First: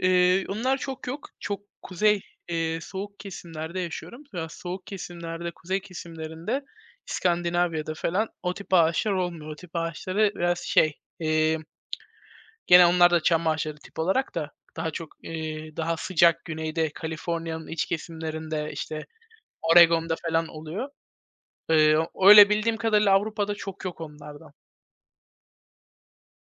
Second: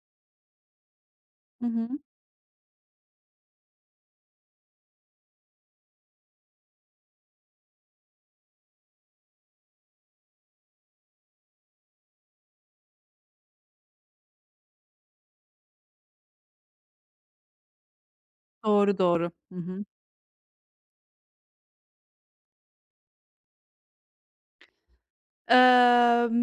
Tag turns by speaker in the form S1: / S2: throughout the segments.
S1: Eee, onlar çok yok, çok
S2: Hı hı.
S1: kuzey, eee, soğuk kesimlerde yaşıyorum. Ya, soğuk kesimlerde, kuzey kesimlerinde, İskandinavya'da falan o tip ağaçlar olmuyor. O tip ağaçları biraz şey, eee, gene onlar da çam ağaçları tip olarak da daha çok, eee, daha sıcak güneyde, Kaliforniya'nın iç kesimlerinde,
S2: Doğru,
S1: işte,
S2: doğru. Hı hı.
S1: Oregon'da falan oluyor. Iıı, öyle, bildiğim kadarıyla Avrupa'da çok yok onlardan.
S2: Eee,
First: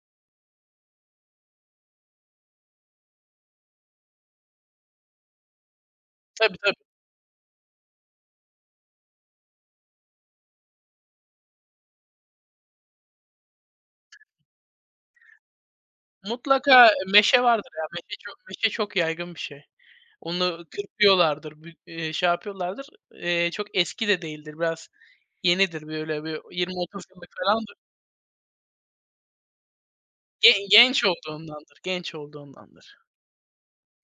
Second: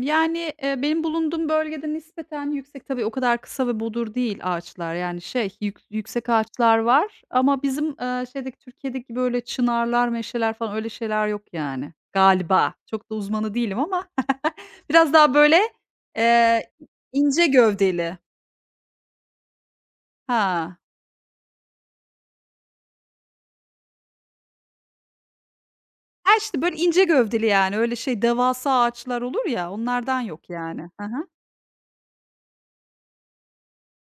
S2: yani, eee, benim bulunduğum bölgede nispeten yüksek, tabii o kadar kısa ve bodur değil ağaçlar. Yani, şey, yük yüksek
S1: Tabii
S2: ağaçlar
S1: tabii.
S2: var ama bizim, eee, şeydeki, Türkiye'deki, böyle, çınarlar, meşeler falan öyle şeyler yok yani. Galiba. Çok da uzmanı değilim ama. Biraz daha, böyle, eee,
S1: Mutlaka meşe
S2: ince
S1: vardır y,a meşe
S2: gövdeli.
S1: çok meşe çok yaygın bir şey, onu
S2: Ha.
S1: kırpıyorlardır, bir, eee, şey, yapıyorlardır. Eee, çok eski de değildir, biraz yenidir böyle
S2: He,
S1: bir
S2: işte,
S1: yirmi
S2: böyle, ince
S1: otuz yıllık
S2: gövdeli,
S1: falandır.
S2: yani, öyle, şey, devasa ağaçlar olur ya, onlardan yok
S1: Ge
S2: yani. He
S1: genç
S2: he.
S1: olduğundandır, genç olduğundandır.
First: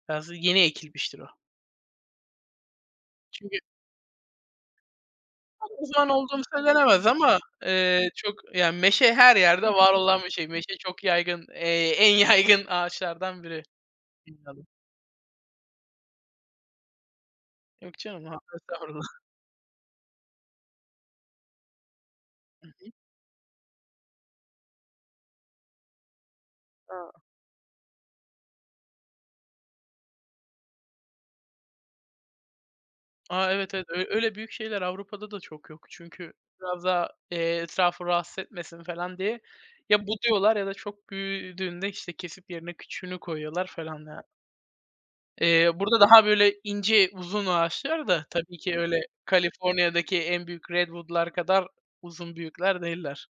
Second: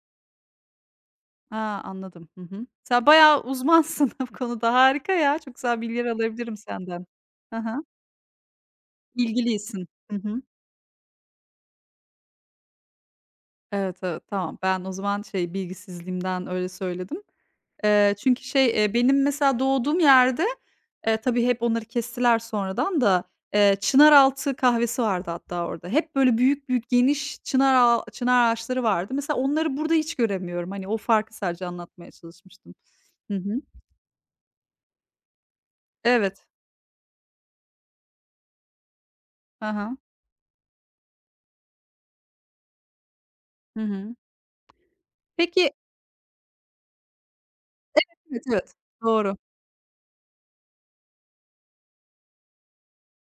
S1: Biraz yeni ekilmiştir o.
S2: He, anladım. Hı hı. Sen bayağı
S1: Çünkü
S2: uzmansın bu konuda. Harika ya. Çok güzel
S1: O
S2: bilgiler
S1: zaman olduğum
S2: alabilirim senden.
S1: söylenemez ama,
S2: He he.
S1: eee, çok, yani, meşe her yerde
S2: Bilgilisin.
S1: var
S2: Hı
S1: olan bir
S2: hı.
S1: şey. Meşe çok yaygın, eee, en yaygın ağaçlardan biri.
S2: Evet, evet, tamam.
S1: [unintelligible]
S2: Ben o zaman, şey, bilgisizliğimden öyle söyledim.
S1: Yok
S2: Eee,
S1: canım.
S2: çünkü şey, eee,
S1: Estağfurullah.
S2: benim mesela doğduğum yerde, eee, tabii hep onları kestiler
S1: I hı.
S2: sonradan da, eee, çınaraltı kahvesi vardı hatta orada. Hep, böyle, büyük büyük
S1: A!
S2: geniş çınar ağa çınar ağaçları vardı. Mesela onları burada hiç göremiyorum. Hani, o farkı sadece anlatmaya çalışmıştım. Hı
S1: A,
S2: hı.
S1: evet, evet, ö öyle, büyük şeyler Avrupa'da da çok yok. Çünkü
S2: Evet.
S1: biraz daha, eee, etrafı rahatsız etmesin falan diye
S2: He he.
S1: ya, buduyorlar ya da çok büyüdüğünde, işte, kesip yerine küçüğünü koyuyorlar
S2: Hı
S1: falan
S2: hı.
S1: yani. Eee,
S2: Peki
S1: burada daha, böyle, ince uzun ağaçlar
S2: Evet,
S1: da
S2: evet,
S1: tabii
S2: evet.
S1: ki öyle
S2: Doğru.
S1: Kaliforniya'daki en büyük redwood'lar kadar uzun büyükler değiller.